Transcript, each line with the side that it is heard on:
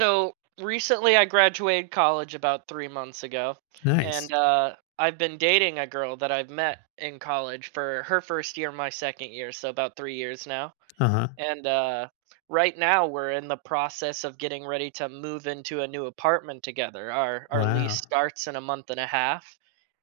right: So recently, I graduated college about 3 months ago,
left: Nice.
right: and I've been dating a girl that I've met in college for her first year, my second year, so about 3 years now.
left: Uh-huh.
right: And right now, we're in the process of getting ready to move into a new apartment together. Our lease
left: Wow.
right: starts in a month and a half,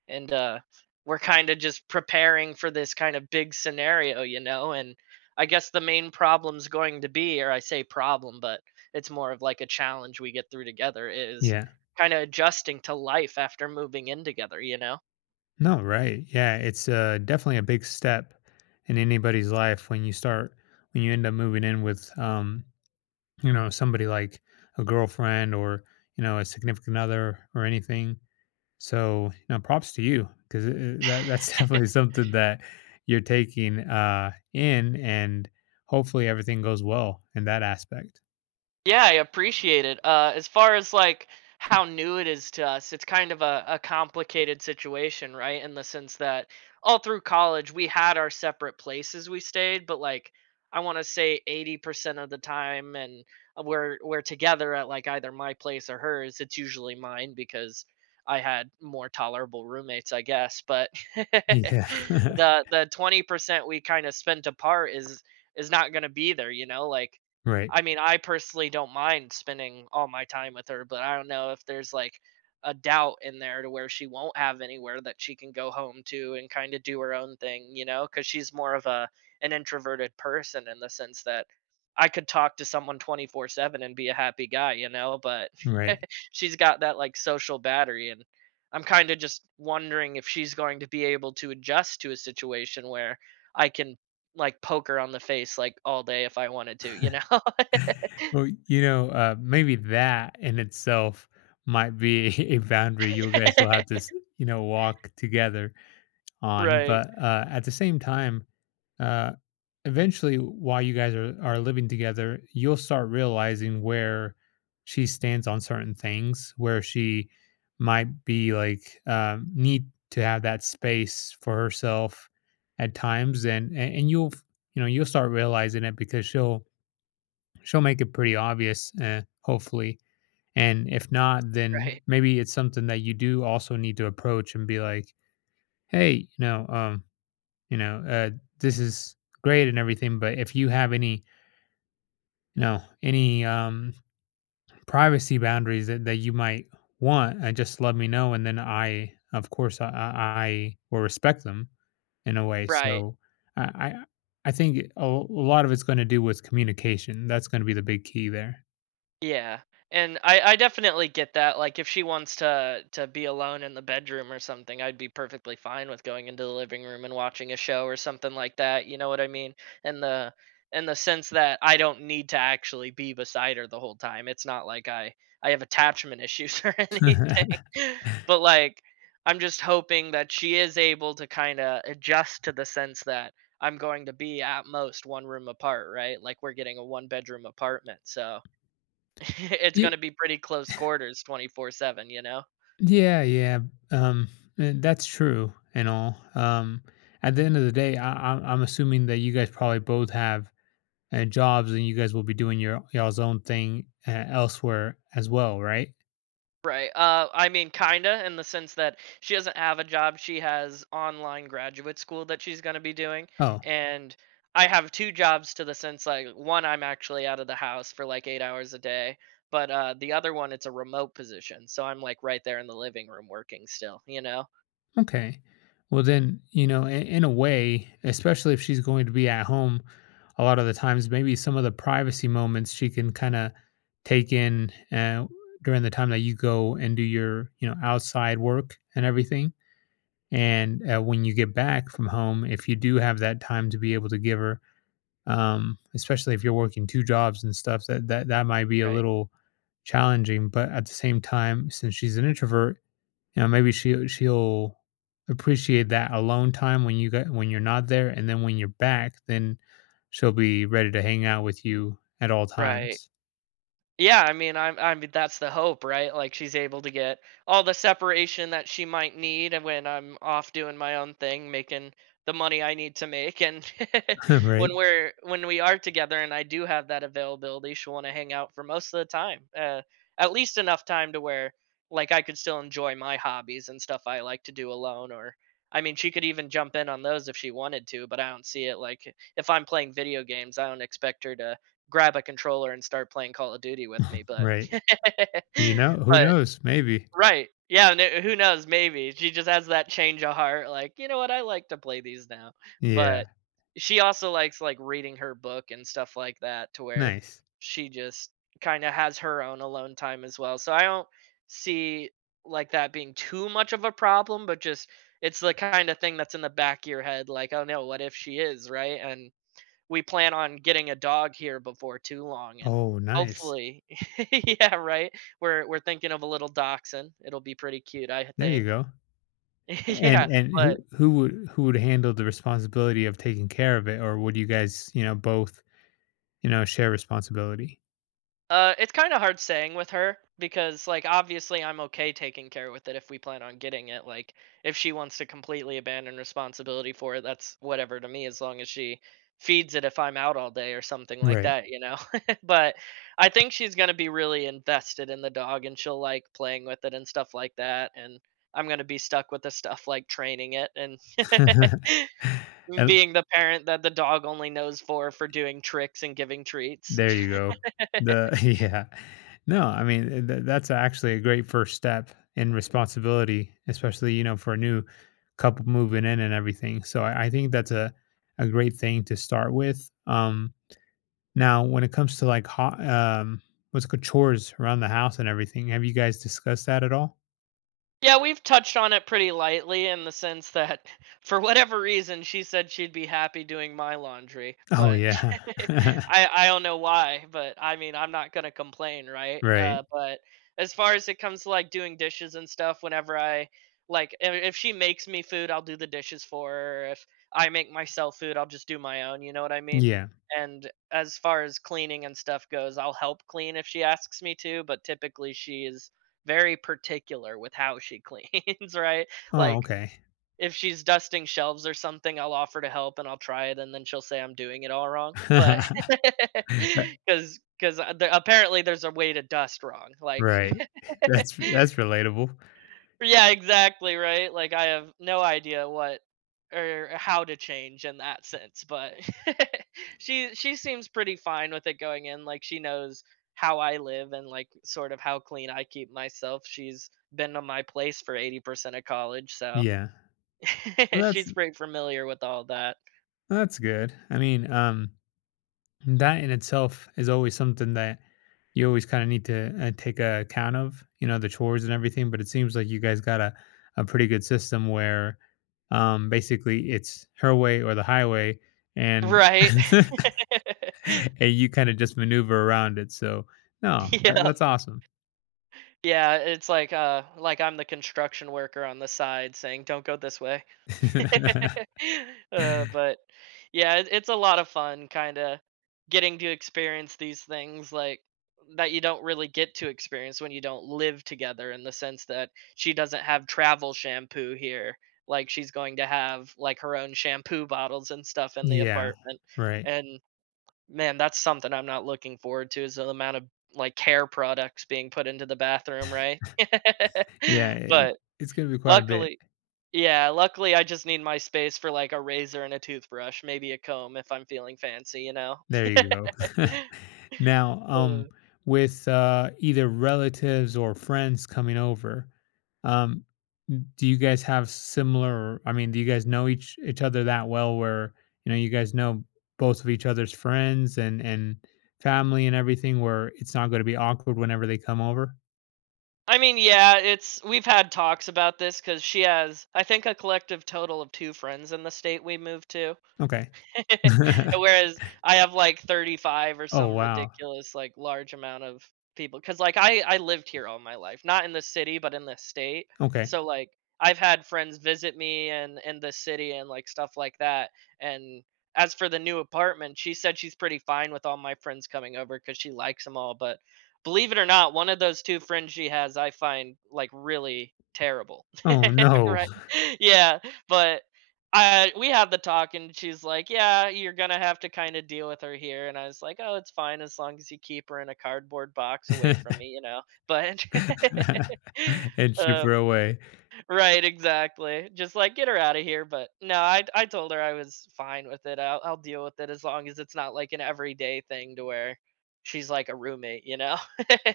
right: and we're kind of just preparing for this kind of big scenario, and I guess the main problem's going to be or I say problem, but it's more of like a challenge we get through together is
left: Yeah.
right: kind of adjusting to life after moving in together.
left: No, right. Yeah, it's definitely a big step in anybody's life when you start when you end up moving in with somebody like a girlfriend or a significant other or anything. So, props to you because that's definitely something that you're taking in and hopefully everything goes well in that aspect.
right: Yeah, I appreciate it. As far as like how new it is to us, it's kind of a complicated situation, right? In the sense that all through college, we had our separate places we stayed, but like I want to say 80% of the time, and we're together at like either my place or hers. It's usually mine because I had more tolerable roommates, I guess. But
left: Yeah.
right: the 20% we kind of spent apart is not going to be there, you know, like
left: Right.
right: I mean, I personally don't mind spending all my time with her, but I don't know if there's like a doubt in there to where she won't have anywhere that she can go home to and kind of do her own thing, you know, cuz she's more of a an introverted person in the sense that I could talk to someone 24/7 and be a happy guy, but
left: Right.
right: she's got that like social battery and I'm kind of just wondering if she's going to be able to adjust to a situation where I can like poke her on the face like all day if I wanted to, you know?
left: Well, maybe that in itself might be a boundary you guys will have to, walk together on.
right: Right.
left: But at the same time, uh, eventually, while you guys are living together, you'll start realizing where she stands on certain things, where she might be like need to have that space for herself at times, and you know you'll start realizing it because she'll make it pretty obvious, hopefully. And if not, then
right: Right.
left: maybe it's something that you do also need to approach and be like, "Hey, you know, uh, this is great and everything, but if you have any, any privacy boundaries that you might want, just let me know, and then I, of course, I will respect them in a way."
right: Right.
left: So I, I, I think a lot of it's going to do with communication. That's going to be the big key there.
right: Yeah, and I definitely get that, like, if she wants to be alone in the bedroom or something, I'd be perfectly fine with going into the living room and watching a show or something like that, you know what I mean? In the in the sense that I don't need to actually be beside her the whole time. It's not like I have attachment issues or anything. But, like, I'm just hoping that she is able to kinda adjust to the sense that I'm going to be at most one room apart, right? Like, we're getting a one-bedroom apartment, so it's gonna be pretty close quarters 24/7, you know?
left: Yeah, yeah, um, that's true and all. At the end of the day, I'm assuming that you guys probably both have jobs, and you guys will be doing your y'all's own thing elsewhere as well, right?
right: Right, I mean, kinda, in the sense that she doesn't have a job, she has online graduate school that she's gonna be doing,
left: Oh,
right: and I have two jobs to the sense, like, one, I'm actually out of the house for, like, 8 hours a day, but, the other one, it's a remote position, so I'm, like, right there in the living room working still, you know?
left: okay. Well, then in a way, especially if she's going to be at home, a lot of the times, maybe some of the privacy moments she can kind of take in during the time that you go and do your outside work and everything. And when you get back from home, if you do have that time to be able to give her, especially if you're working two jobs and stuff, that might be a
right: Right,
left: little challenging. But at the same time, since she's an introvert, you know, maybe she'll appreciate that alone time when you get when you're not there, and then when you're back, then she'll be ready to hang out with you at all
right: right.
left: times.
right: Yeah, I mean, that's the hope, right? Like she's able to get all the separation that she might need and when I'm off doing my own thing, making the money I need to make, and
left: Right,
right: when we are together, and I do have that availability, she'll want to hang out for most of the time, at least enough time to where like I could still enjoy my hobbies and stuff I like to do alone, or I mean, she could even jump in on those if she wanted to, but I don't see it. Like if I'm playing video games, I don't expect her to grab a controller and start playing Call of Duty with me, but
left: right. You know, who
right: but
left: knows? Maybe.
right: right. Yeah, and who knows, maybe. She just has that change of heart like, "You know what? I like to play these now."
left: Yeah.
right: But she also likes like reading her book and stuff like that to where
left: Nice.
right: she just kind of has her own alone time as well. So I don't see like that being too much of a problem, but just it's the kind of thing that's in the back of your head like, "Oh no, what if she is?" right? And we plan on getting a dog here before too long and
left: Oh, nice.
right: hopefully yeah, right? We're thinking of a little dachshund. It'll be pretty cute, I
left: There you
right: think.
left: go. And
right: Yeah,
left: and
right: but
left: who who would who would handle the responsibility of taking care of it, or would you guys, you know, both, share responsibility?
right: It's kind of hard saying with her because, like, obviously, I'm okay taking care with it if we plan on getting it. Like, if she wants to completely abandon responsibility for it, that's whatever to me, as long as she feeds it if I'm out all day or something like
left: Right.
right: that, you know? But I think she's going to be really invested in the dog and she'll like playing with it and stuff like that. And I'm going to be stuck with the stuff like training it and
left: And
right: being the parent that the dog only knows for doing tricks and giving treats.
left: there you go. The yeah. No, I mean, that's actually a great first step in responsibility, especially, you know, for a new couple moving in and everything. So I think that's a great thing to start with. Now, when it comes to like what's it called chores around the house and everything, have you guys discussed that at all?
right: Yeah, we've touched on it pretty lightly in the sense that for whatever reason she said she'd be happy doing my laundry,
left: Oh,
right: but
left: yeah.
right: I don't know why, but I mean, I'm not going to complain, right?
left: Right.
right: But as far as it comes to like doing dishes and stuff whenever I like if she makes me food, I'll do the dishes for her. If I make myself food, I'll just do my own, you know what I mean?
left: Yeah.
right: And as far as cleaning and stuff goes, I'll help clean if she asks me to, but typically she is very particular with how she cleans, right?
left: Oh,
right: Like
left: okay.
right: if she's dusting shelves or something, I'll offer to help and I'll try it, and then she'll say I'm doing it all wrong. But
left: That
right: because apparently there's a way to dust wrong, like
left: right. That's relatable.
right: yeah, exactly, right? Like I have no idea what or how to change in that sense, but she seems pretty fine with it going in. Like she knows how I live and like sort of how clean I keep myself. She's been to my place for 80% of college, so
left: Yeah. Well,
right: she's pretty familiar with all that.
left: that's good. I mean, that in itself is always something that you always kinda need to, take a account of, you know, the chores and everything, but it seems like you guys got a pretty good system where, basically it's her way or the highway, and
right: Right.
left: and you kinda just maneuver around it, so, no, that
right: Yep.
left: that's awesome.
right: Yeah, it's like I'm the construction worker on the side saying, "Don't go this way." But yeah, it's a lot of fun, kind of getting to experience these things like that you don't really get to experience when you don't live together. In the sense that she doesn't have travel shampoo here, like she's going to have like her own shampoo bottles and stuff in the
left: Yeah,
right: apartment.
left: right.
right: And man, that's something I'm not looking forward to is the amount of like hair products being put into the bathroom, right?
left: Yeah, I
right: But
left: it's gonna be quite a bit.
right: luckily, yeah, luckily I just need my space for like a razor and a toothbrush, maybe a comb if I'm feeling fancy, you know.
left: There you go. Now,
right: Uh.
left: with, either relatives or friends coming over, um, do you guys have similar I mean, do you guys know each other that well where, you know, you guys know both of each other's friends and family and everything where it's not gonna be awkward whenever they come over?
right: I mean, yeah, it's we've had talks about this cuz she has I think a collective total of two friends in the state we moved to.
left: Okay.
right: Whereas I have like 35 or
left: Oh,
right: some
left: wow.
right: ridiculous like large amount of people cuz like I lived here all my life, not in the city but in the state.
left: Okay.
right: So like I've had friends visit me and in the city and like stuff like that. And as for the new apartment, she said she's pretty fine with all my friends coming over cuz she likes them all, but believe it or not, one of those two friends she has I find like really terrible.
left: Oh, no.
right: Right? Yeah, but I we had the talk, and she's like, "Yeah, you're gonna have to kind of deal with her here." And I was like, "Oh, it's fine as long as you keep her in a cardboard box away from me, you know." But,
left: And ship
right: um,
left: her away.
right: right, exactly. Just like get her out of here. But no, I told her I was fine with it. I'll deal with it as long as it's not like an everyday thing to where she's like a roommate, you know?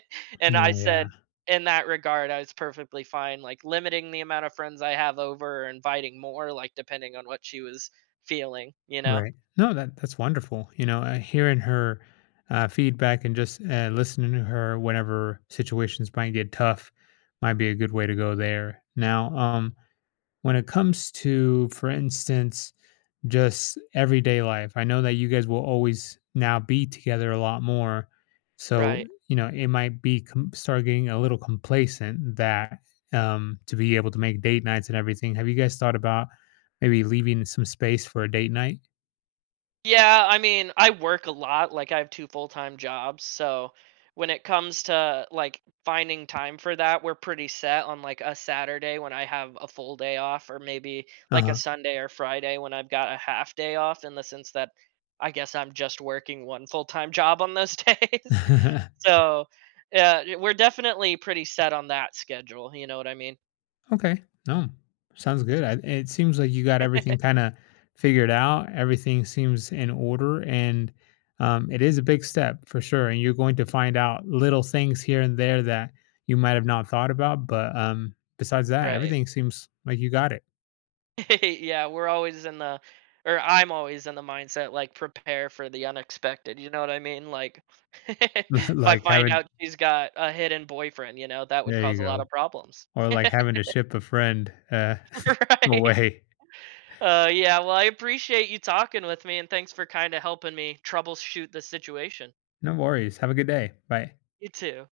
right: And I
left: No, yeah,
right: said in that regard, I was perfectly fine, like limiting the amount of friends I have over or inviting more, like depending on what she was feeling, you know?
left: right. No, that that's wonderful. You know, hearing her feedback and just listening to her whenever situations might get tough might be a good way to go there. Now, when it comes to, for instance, just everyday life. I know that you guys will always now be together a lot more. So,
right: Right.
left: you know, it might be start getting a little complacent that to be able to make date nights and everything. Have you guys thought about maybe leaving some space for a date night?
right: Yeah, I mean, I work a lot, like, I have two full-time jobs, so when it comes to, like, finding time for that, we're pretty set on, like, a Saturday when I have a full day off or maybe, like, a
left: Uh
right: Sunday or Friday when I've got a half day off in the sense that I guess I'm just working one full-time job on those days.
left: huh.
right: So, yeah, we're definitely pretty set on that schedule, you know what I mean?
left: Okay. No, sounds good. I, it seems like you got everything kind of figured out. Everything seems in order, and it is a big step for sure. And you're going to find out little things here and there that you might have not thought about. But besides that,
right: Right.
left: everything seems like you got it.
right: Yeah, we're always in the or I'm always in the mindset like prepare for the unexpected, you know what I mean? Like if I
left: Like
right: find
left: having,
right: out she's got a hidden boyfriend, you know, that would
left: there you
right: cause a lot
left: go,
right: of problems.
left: or like having to ship a friend
right: Right.
left: away.
right: Yeah, well, I appreciate you talking with me and thanks for kind of helping me troubleshoot the situation.
left: No worries. Have a good day. Bye.
right: You too.